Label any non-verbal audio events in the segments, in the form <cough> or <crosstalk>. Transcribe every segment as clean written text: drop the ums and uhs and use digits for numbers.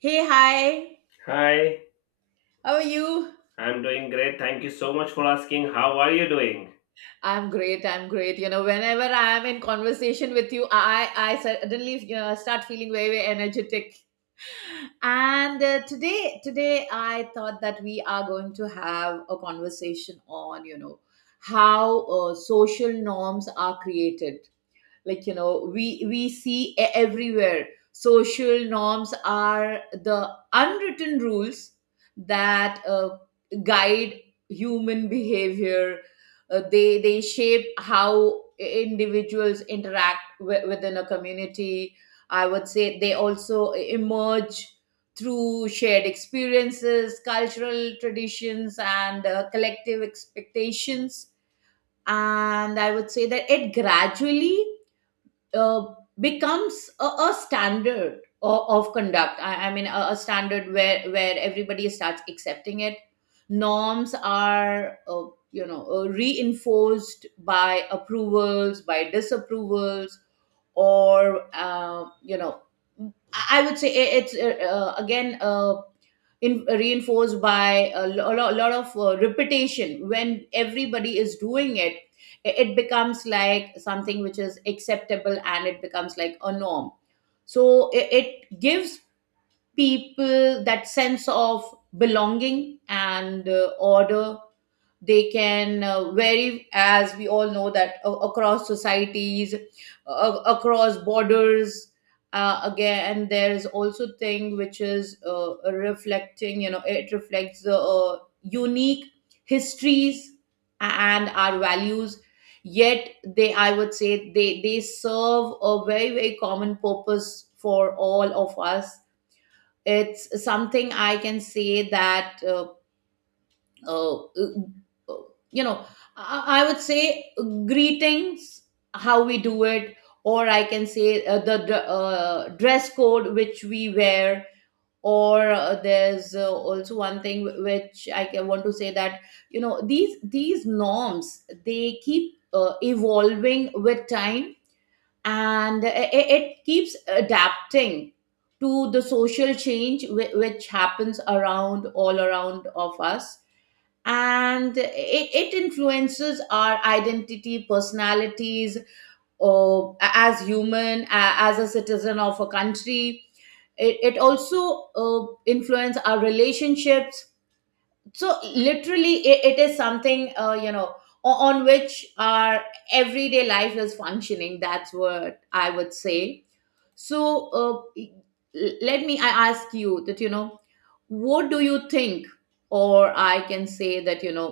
Hey, hi. Hi, How are you? I'm doing great. Thank you so much for asking. How are you doing? I'm great. I'm great. You know, whenever I am in conversation with you, I suddenly start feeling very energetic. And today I thought that we are going to have a conversation on how social norms are created. We see everywhere social norms are the unwritten rules that guide human behavior. They shape how individuals interact within a community. I would say they also emerge through shared experiences, cultural traditions, and collective expectations, and I would say that it gradually uh, becomes a standard of conduct. I mean, a standard where everybody starts accepting it. Norms are reinforced by approvals, by disapprovals, or I would say it's reinforced by a, lo- lo- lot of repetition. When everybody is doing it, it becomes like something which is acceptable, and it becomes like a norm. So it gives people that sense of belonging and order. They can vary, as we all know, that across societies, across borders. Uh, again and there's also thing which is reflecting, it reflects the unique histories and our values. Yet they I would say they serve a very common purpose for all of us. It's something I can say that uh, uh, you know I would say greetings, how we do it, or I can say dress code which we wear. Or there's also one thing which want to say, that these norms, they keep evolving with time, and it keeps adapting to the social change which happens around, all around of us. And it influences our identity, personalities, or as a citizen of a country. It also influence our relationships. So literally it is something, on which our everyday life is functioning. That's what I would say. So let me I ask you that, what do you think, or I can say that,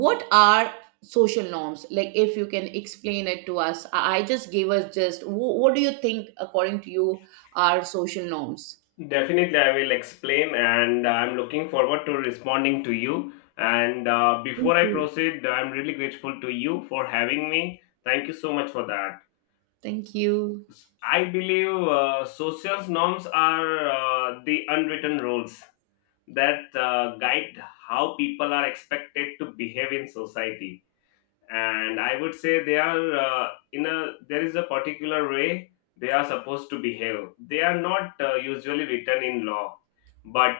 what are social norms? Like, if you can explain it to us. I just gave us just wh- What do you think, according to you, are social norms? Definitely, I will explain, and I'm looking forward to responding to you. And Thank Before I you. proceed, I'm really grateful to you for having me. Thank you so much for that. Thank you. I believe social norms are the unwritten rules that guide how people are expected to behave in society, and I would say they are in a there is a particular way they are supposed to behave. They are not usually written in law, but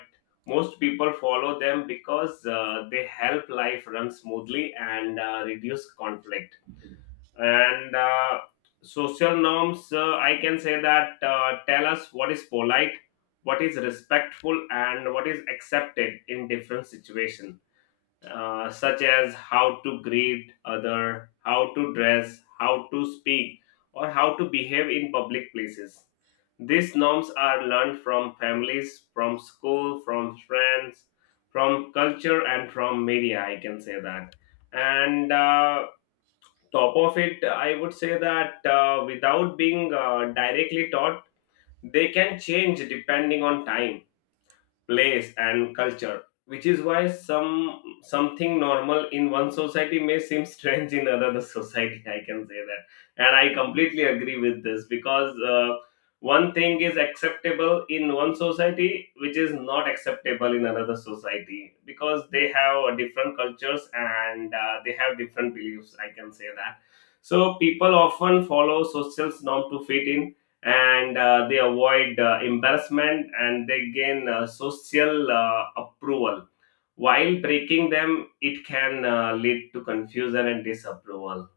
most people follow them because they help life run smoothly and reduce conflict. And Social norms, I can say that tell us what is polite, what is respectful, and what is accepted in different situations, such as how to greet other, how to dress, how to speak, or how to behave in public places. These norms are learned from families, from school, from friends, from culture, and from media, I can say that. And Top of it, I would say that, without being directly taught, they can change depending on time, place and culture, which is why some something normal in one society may seem strange in another <laughs> society, I can say that. And I completely agree with this, because one thing is acceptable in one society which is not acceptable in another society, because they have different cultures and they have different beliefs, I can say that. So people often follow social norm to fit in, and they avoid embarrassment and they gain social approval, while breaking them, it can lead to confusion and disapproval.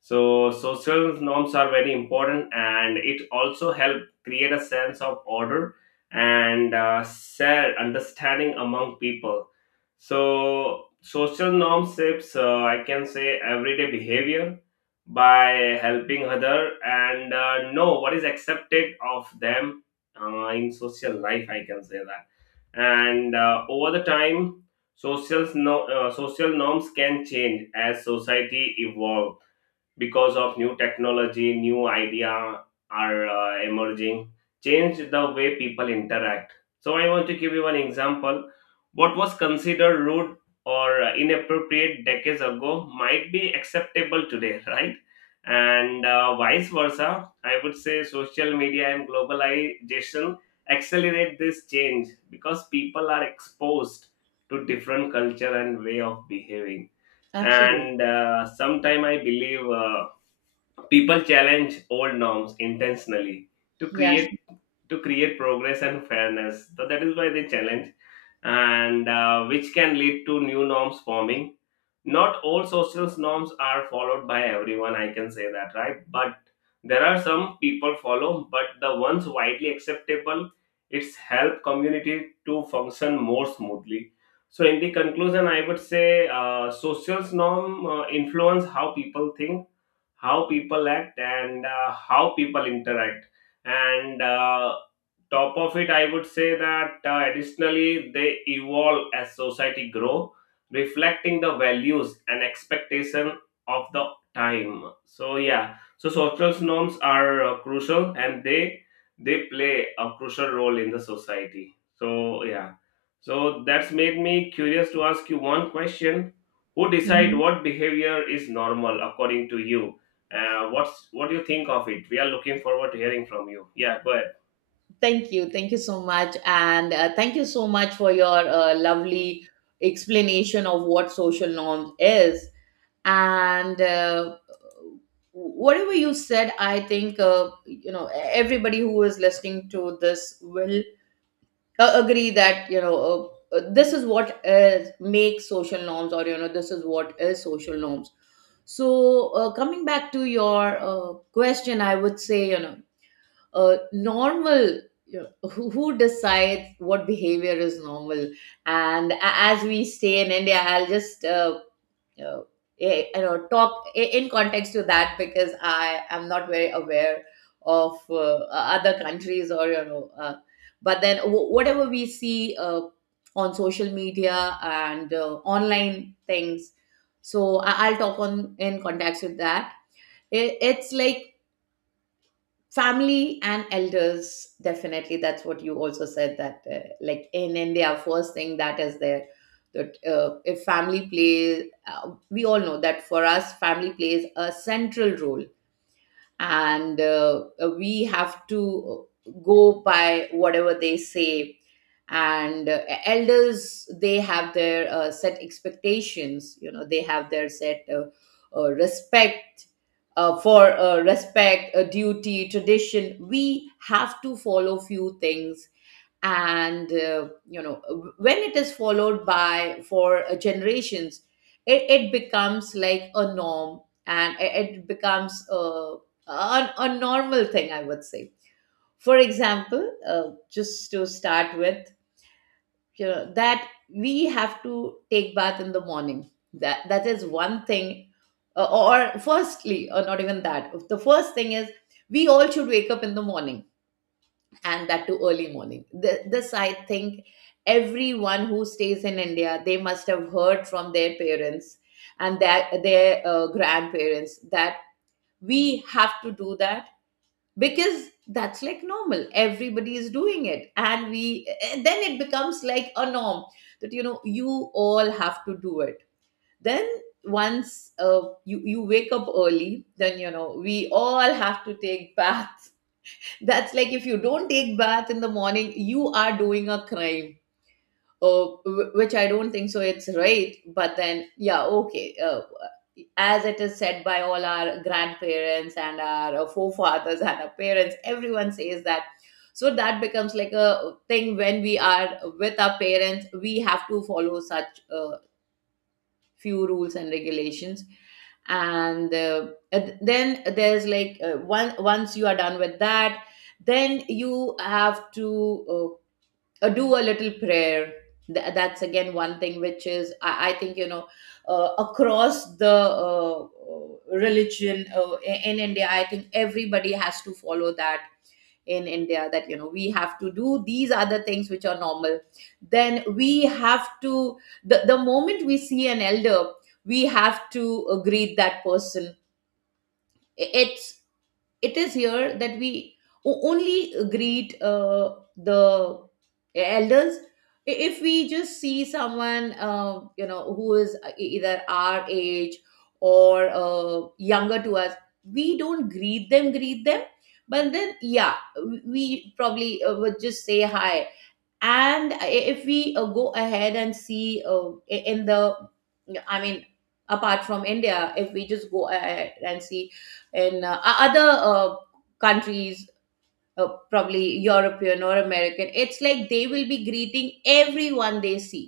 So, social norms are very important and it also help create a sense of order and share understanding among people. So, social norms shapes, I can say, everyday behavior by helping other and know what is accepted of them in social life, I can say that. And Over the time, Social, no, social norms can change as society evolves, because of new technology, new idea are emerging, change the way people interact. So I want to give you an example. What was considered rude or inappropriate decades ago might be acceptable today, right? And Vice versa. I would say social media and globalization accelerate this change because people are exposed to different culture and way of behaving. and Absolutely. uh, sometime I believe, people challenge old norms intentionally to Yeah. create to create progress and fairness. So that is why they challenge, and which can lead to new norms forming. Not all social norms are followed by everyone, I can say that, right? But there are some people follow, but the ones widely acceptable, it's help community to function more smoothly. So in the conclusion, I would say social norm influence how people think, how people act, and how people interact. And Top of it, I would say that, additionally they evolve as society grow, reflecting the values and expectation of the time. So yeah, so social norms are crucial, and they play a crucial role in the society. So yeah, so that's made me curious to ask you one question: who decide Mhm. what behavior is normal, according to you? What do you think of it? We are looking forward to hearing from you. Yeah, go ahead. Thank you, thank you so much, and thank you so much for your lovely explanation of what social norms is. And whatever you said, I think, you know everybody who is listening to this will agree that, this is what is makes social norms, or this is what is social norms. So coming back to your question, I would say, normal, you know, <laughs> who decides what behavior is normal? And as we say in India, I'll just uh, talk in context to that, because I am not very aware of other countries, or but then whatever we see on social media and online things. So I'll talk on in context with that. It's like family and elders, definitely. That's what you also said, that like in India, first thing that is there, that if family plays, we all know that for us family plays a central role, and we have to go by whatever they say. And elders, they have their set expectations, you know, they have their set uh, respect respect, duty, tradition. We have to follow few things. And when it is followed by for generations, it becomes like a norm, and it becomes a normal thing, I would say. For example, just to start with, you know, that we have to take bath in the morning. That is one thing. Or firstly, or not even that, the first thing is we all should wake up in the morning, and that too early morning. This, I think, everyone who stays in India, they must have heard from their parents, and that their grandparents, that we have to do that, because that's like normal. Everybody is doing it, and then it becomes like a norm, that you know, you all have to do it. Then once you wake up early, then you know, we all have to take <laughs> baths. That's like, if you don't take bath in the morning, you are doing a crime. Which I don't think so. It's right, but then yeah, okay. As it is said by all our grandparents and our forefathers and our parents, everyone says that. So that becomes like a thing. When we are with our parents, we have to follow such few rules and regulations. And then there's like, one once you are done with that, then you have to do a little prayer. That's again one thing which is, I think, you know, across the religion, in India, I think everybody has to follow that in India. That, you know, we have to do these other things which are normal. Then we have to, the moment we see an elder, we have to greet that person. It's it is here that we only greet the elders. If we just see someone, who is either our age or younger to us, we don't greet them. But then yeah, we probably would just say hi. And if we go ahead and see in the I mean apart from India, if we just go ahead and see in other countries, probably European or American, it's like they will be greeting everyone they see.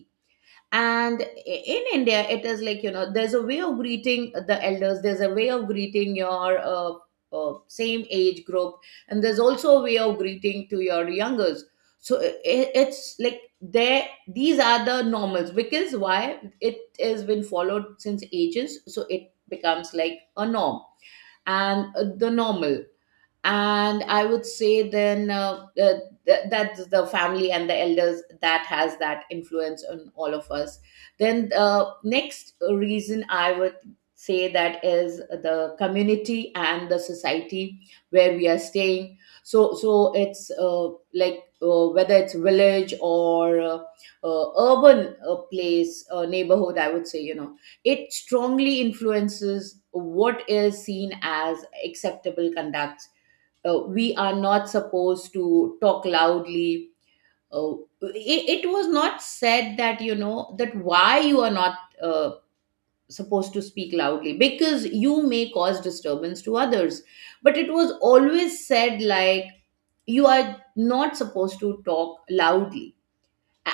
And in India, it is like, you know, there's a way of greeting the elders, there's a way of greeting your same age group, and there's also a way of greeting to your youngers. so i it's like there, these are the normals, because why? It has been followed since ages, so it becomes like a norm and the normal. And I would say, then, that's the family and the elders that has that influence on all of us. Then, next reason, I would say, that is the community and the society where we are staying. So it's whether it's village or urban place, neighborhood, I would say, you know, it strongly influences what is seen as acceptable conduct. We are not supposed to talk loudly. Uh, it was not said that, you know, that why you are not uh, supposed to speak loudly because you may cause disturbance to others. But it was always said like, you are not supposed to talk loudly,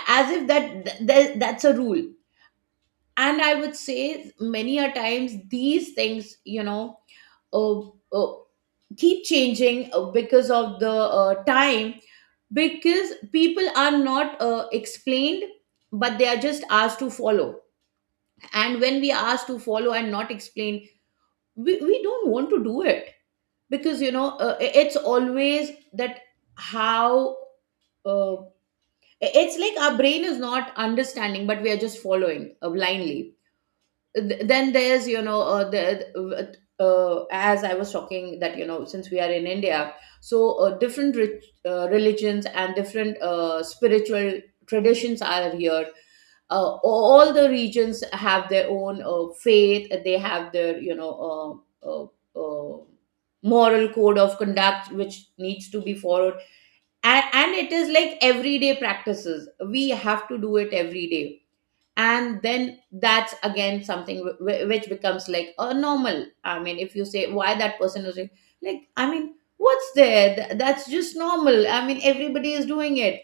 as if that's a rule. And I would say many a times these things, you know, uh, uh, keep changing because of the time, because people are not explained, but they are just asked to follow. And when we are asked to follow and not explain, we don't want to do it, because, you know, it's always that how, uh, it's like our brain is not understanding, but we are just following blindly. Then there's, you know, the as I was talking, that, you know, since we are in India, so different religions and different spiritual traditions are here. All the regions have their own faith, they have their, uh, moral code of conduct which needs to be followed. And, and it is like everyday practices, we have to do it every day. And then that's again something which becomes like a normal. I mean, if you say why that person is doing, like, I mean, what's there? That's just normal. I mean, everybody is doing it.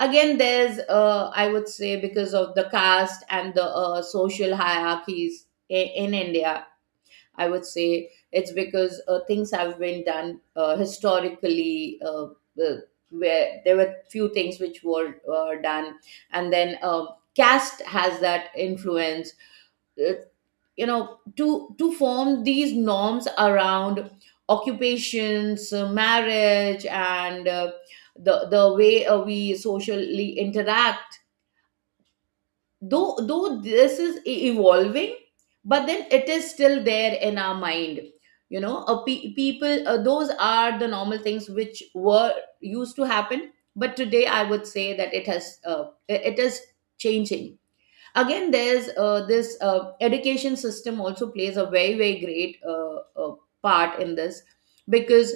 Again, there's, I would say, because of the caste and the social hierarchies in India. I would say it's because things have been done historically. Uh, where there were few things which were done, and then caste has that influence. Uh, to form these norms around occupations, marriage, and the way we socially interact. Though this is evolving, but then it is still there in our mind. People, those are the normal things which were used to happen. But today I would say that it has it it is changing. Again, there's this education system also plays a very great part in this. Because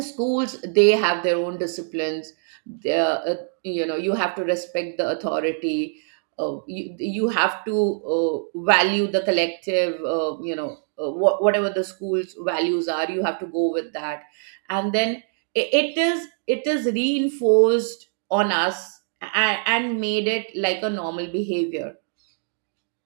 schools, they have their own disciplines. They are, you have to respect the authority. You have to value the collective. Whatever the school's values are, you have to go with that. And then it is reinforced on us, and made it like a normal behavior.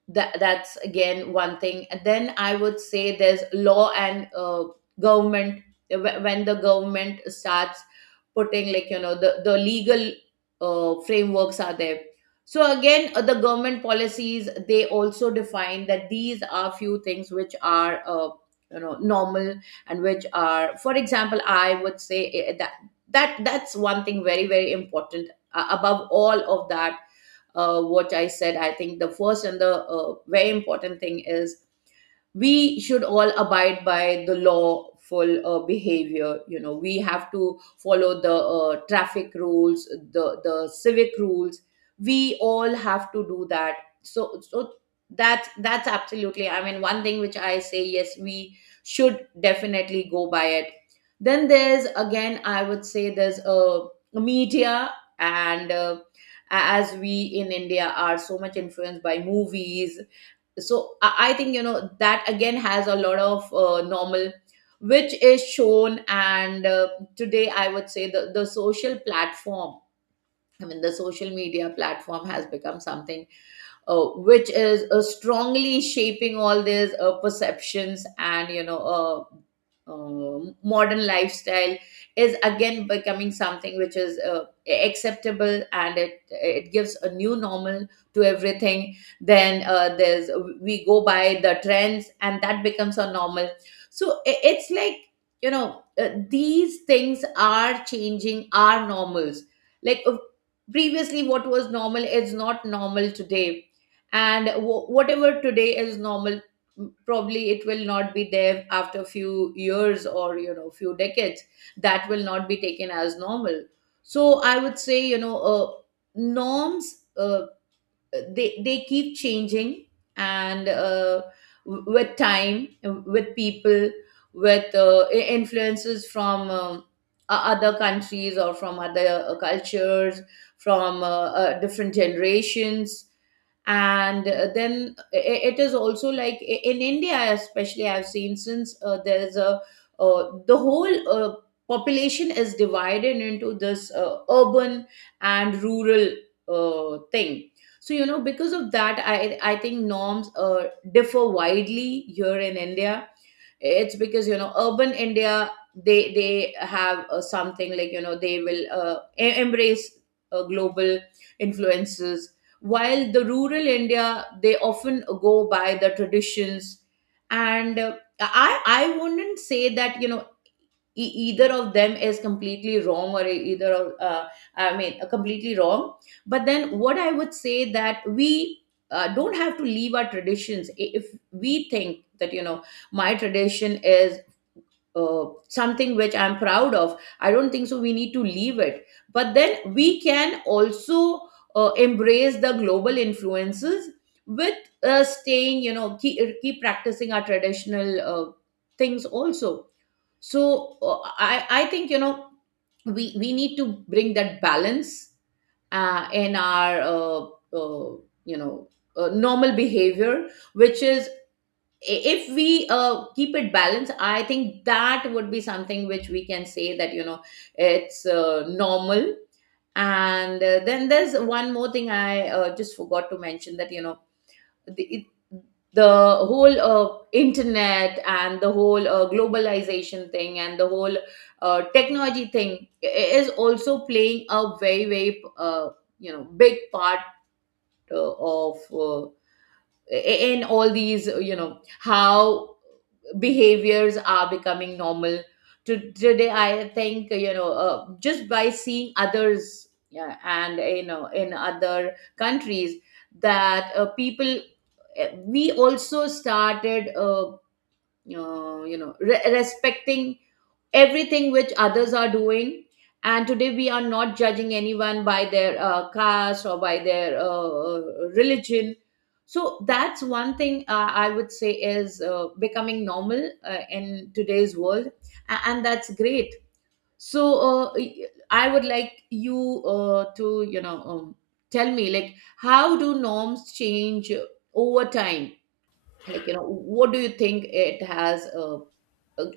That's again one thing. And then I would say there's law and government. When the government starts putting, like, you know, the legal frameworks are there. So again, the government policies, they also define that these are few things which are, normal. And which are, for example, I would say, that's one thing very very important. Above all of that, what I said, I think the first and the very important thing is we should all abide by the lawful behavior. You know, we have to follow the traffic rules, the civic rules. We all have to do that. So that's absolutely, I mean, one thing which I say, yes, we should definitely go by it. Then there's again, I would say there's a media. And as we in India are so much influenced by movies, so I think, you know, that again has a lot of normal which is shown. And today I would say the social media platform has become something which is strongly shaping all these perceptions. And you know, modern lifestyle is again becoming something which is acceptable, and it gives a new normal to everything. Then there's, we go by the trends and that becomes a normal. So it's like, you know, these things are changing our normals. Like, previously what was normal is not normal today. And whatever today is normal, probably it will not be there after a few years, or, you know, few decades, that will not be taken as normal. So I would say, you know, norms, they keep changing. And with time, with people, with influences from other countries, or from other cultures, from different generations. And then it is also like, in India especially, I've seen, since there's a the whole population is divided into this urban and rural thing. So you know, because of that, I think norms differ widely here in India. It's because, you know, urban India, they have something like, you know, they will embrace global influences, while the rural India, they often go by the traditions. And I wouldn't say that, you know, either of them is completely wrong, or either of, I mean, completely wrong. But then what I would say, that we don't have to leave our traditions. If we think that, you know, my tradition is something which I'm proud of, I don't think so we need to leave it. But then we can also embrace the global influences, with staying, you know, keep practicing our traditional things also. So I think, you know, we need to bring that balance in our uh, you know normal behavior, which is, if we keep it balanced, I think that would be something which we can say that, you know, it's normal. And then there's one more thing I just forgot to mention, that you know, the it, the whole internet, and the whole globalization thing, and the whole technology thing is also playing a very big part of in all these you know, how behaviors are becoming normal to today. I think, you know, just by seeing others, yeah, and you know, in other countries, that people, we also started respecting everything which others are doing. And today we are not judging anyone by their caste or by their uh, religion. So that's one thing I would say is becoming normal in today's world, and that's great. So I would like you to, you know, tell me, like, how do norms change over time? Like, you know, what do you think it has uh,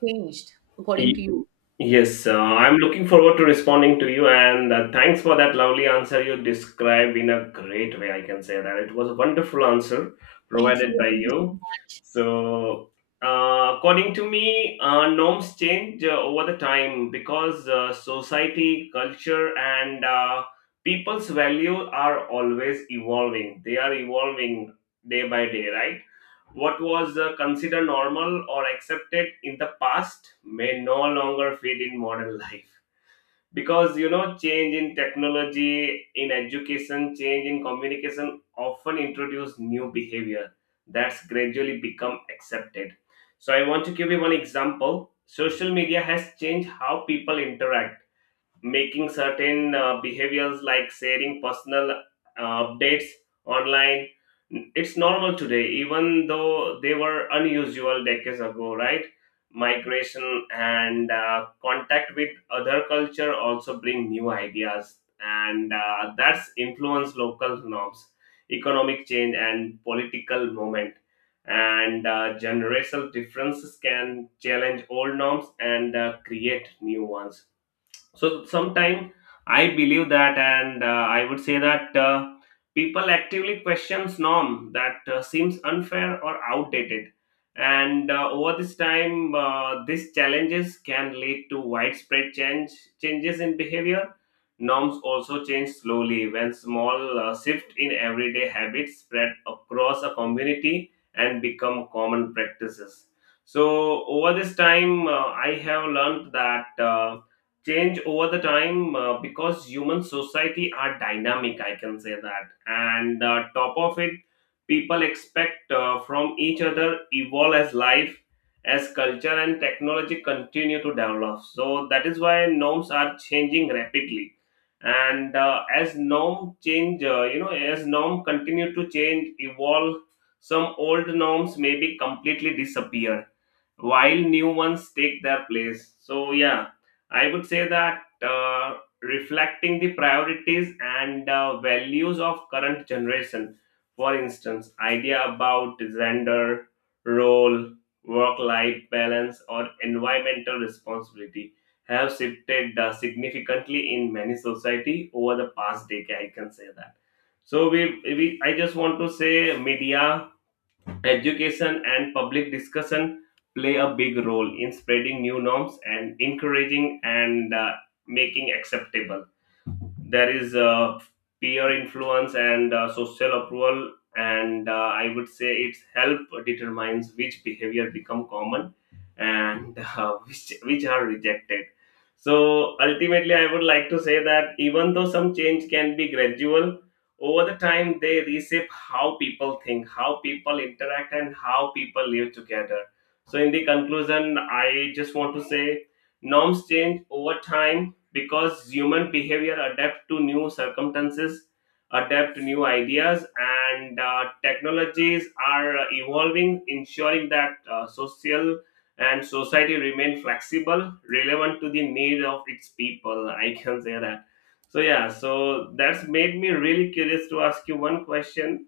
changed, according to Y- you? Yes, I'm looking forward to responding to you, and thanks for that lovely answer you described in a great way. I can say that it was a wonderful answer Thank you. provided by Thank you so you. much. So, according to me, norms change over the time, because society, culture, and people's value are always evolving. They are evolving day by day, right? What was considered normal or accepted in the past may no longer fit in modern <laughs> life, because you know, change in technology, in education, change in communication often introduce new behavior that's gradually become accepted. So I want to give you one example. Social media has changed how people interact, making certain behaviors like sharing personal updates online, it's normal today even though they were unusual decades ago, right? Migration and contact with other culture also bring new ideas, and that's influence local norms. Economic change and political movement and generational differences can challenge old norms and create new ones. So sometime I believe that, and I would say that, people actively questions norm that seems unfair or outdated. And Over this time, these challenges can lead to widespread changes in behavior. Norms also change slowly when small shift in everyday habits spread across a community and become common practices. So over this time, I have learned that. Change over the time because human society are dynamic, I can say that. And top of it, people expect from each other evolve as life, as culture and technology continue to develop. So that is why norms are changing rapidly. And as norm change, you know, as norm continue to change evolve, some old norms may be completely disappear while new ones take their place. So, yeah, I would say that, reflecting the priorities and values of current generation, for instance, idea about gender, role, work-life balance, or environmental responsibility have shifted significantly in many society over the past decade, I can say that. So we I just want to say media, education and public discussion play a big role in spreading new norms and encouraging and making acceptable. There is peer influence and social approval, and I would say its help determines which behavior become common and <laughs> which are rejected. So ultimately, I would like to say that even though some change can be gradual, over the time they reshape how people think, how people interact, and how people live together. So in the conclusion, I just want to say norms change over time because human behavior adapt to new circumstances, adapt to new ideas, and technologies are evolving, ensuring that social and society remain flexible, relevant to the need of its people, I can say that. So yeah, so that's made me really curious to ask you one question.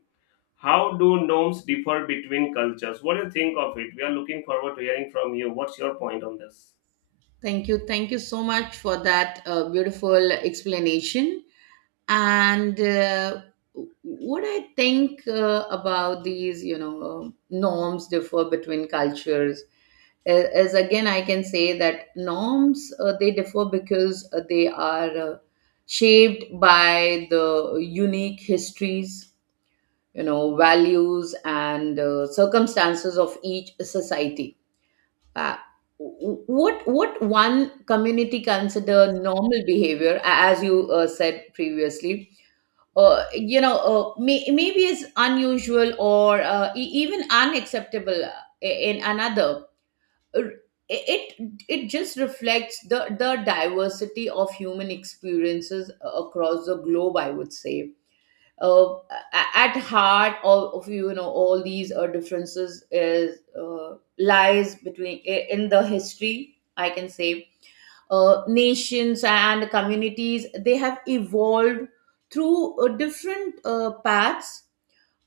How do norms differ between cultures? What do you think of it? We are looking forward to hearing from you. What's your point on this? Thank you, thank you so much for that beautiful explanation. And what I think about these, you know, norms differ between cultures, is again, I can say that norms, they differ because they are shaped by the unique histories, you know, values and circumstances of each society. Uh, w- what what one community consider normal behavior, as you said previously, maybe is unusual, or even unacceptable in another. R- it it just reflects the diversity of human experiences across the globe, I would say. uh, at heart, all of, you know, all these differences is lies between, in the history, I can say. Nations and communities, they have evolved through different paths,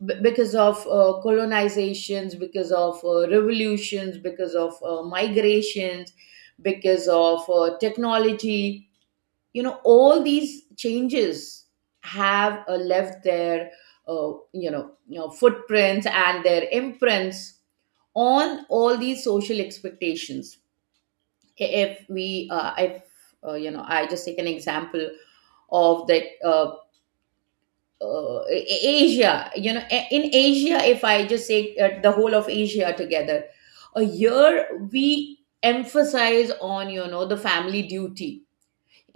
because of colonizations, because of revolutions, because of migrations, because of technology. You know, all these changes have left their footprints and their imprints on all these social expectations. If we, if you know, I just take an example of that, Asia, you know, in Asia, if I just say the whole of Asia together, a year, we emphasize on, you know, the family duty.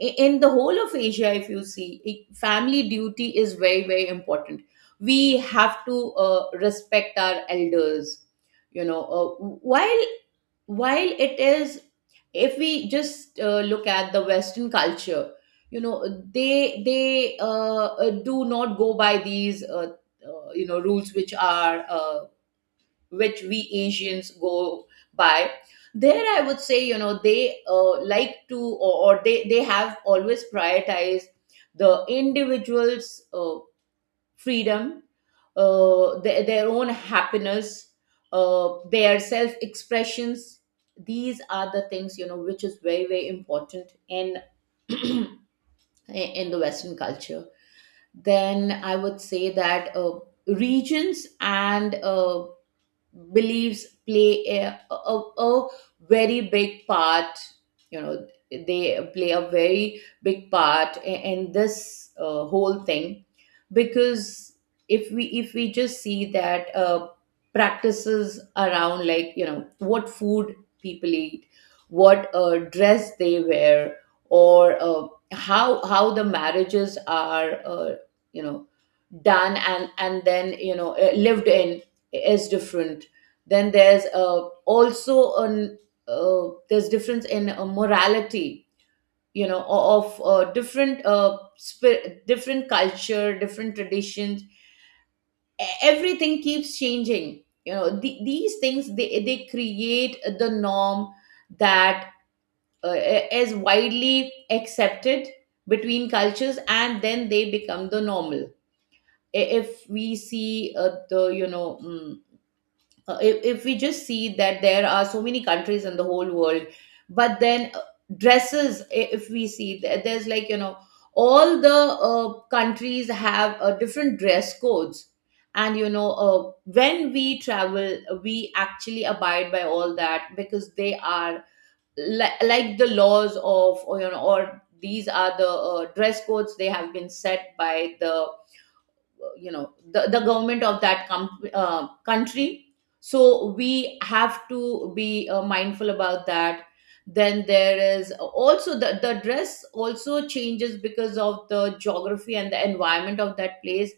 In the whole of Asia, if you see, family duty is very very important. We have to respect our elders, you know. While while it is if we just look at the Western culture, you know, they do not go by these rules which are which we Asians go by. There, I would say, you know, they like to, or they have always prioritized the individual's freedom, their own happiness, their self expressions. These are the things, you know, which is very, very important in, <clears throat> in the Western culture. Then I would say that regions and beliefs play a, a very big part, you know, they play a very big part in this whole thing. Because if we just see that practices around, like, you know, what food people eat, what dress they wear, or how the marriages are, you know done, and then, you know, lived in, is different. Then there's also an there's difference in morality, you know, of different, different culture, different traditions. Everything keeps changing, you know, these things, they create the norm that is widely accepted between cultures, and then they become the normal. If we see the, you know, if we just see that there are so many countries in the whole world, but then, dresses, if we see that there's, like, you know, all the countries have different dress codes. And you know, when we travel, we actually abide by all that, because they are, like the laws of, or, you know, or these are the dress codes, they have been set by the, you know, the government of that country. So we have to be mindful about that. Then there is also the dress also changes because of the geography and the environment of that place.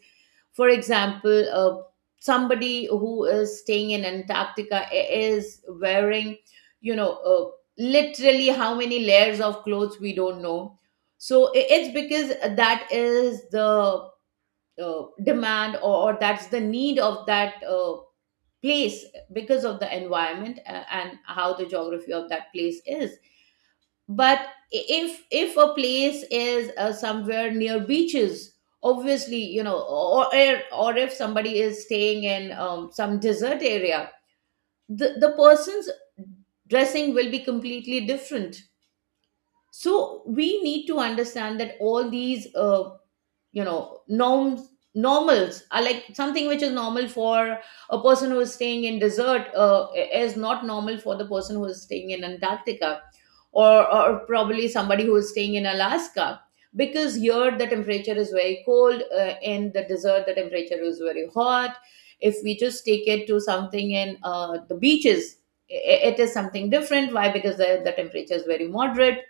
For example, somebody who is staying in Antarctica is wearing, you know, literally how many layers of clothes we don't know. So it's because that is the demand, or that's the need of that place, because of the environment and how the geography of that place is. But if a place is somewhere near beaches, obviously, you know, or if somebody is staying in some desert area, the person's dressing will be completely different. So we need to understand that all these you know norms, normals are like something which is normal for a person who is staying in desert is not normal for the person who is staying in Antarctica, or probably somebody who is staying in Alaska. Because here the temperature is very cold, in the desert the temperature is very hot. If we just take it to something in the beaches, it is something different. Why? Because the temperature is very moderate.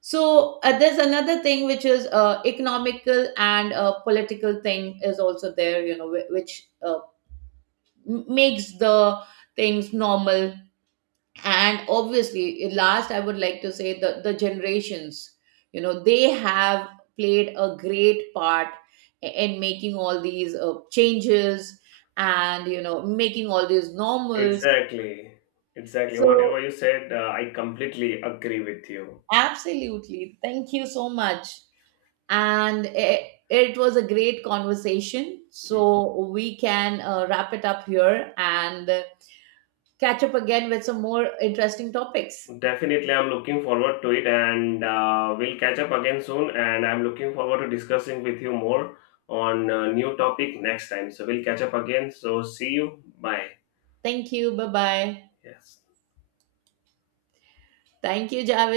So there's another thing which is economical and political thing is also there, you know, which makes the things normal. And obviously, last, I would like to say the generations, you know, they have played a great part in making all these changes, and you know, making all these normals. Exactly. Exactly. So Whatever you said, I completely agree with you. absolutely, thank you so much. And it was a great conversation. So we can wrap it up here and catch up again with some more interesting topics. Definitely, I'm looking forward to it, and we'll catch up again soon. And I'm looking forward to discussing with you more on a new topic next time. So we'll catch up again. So see you. Bye. Thank you. Bye bye. Yes. Thank you, Javed.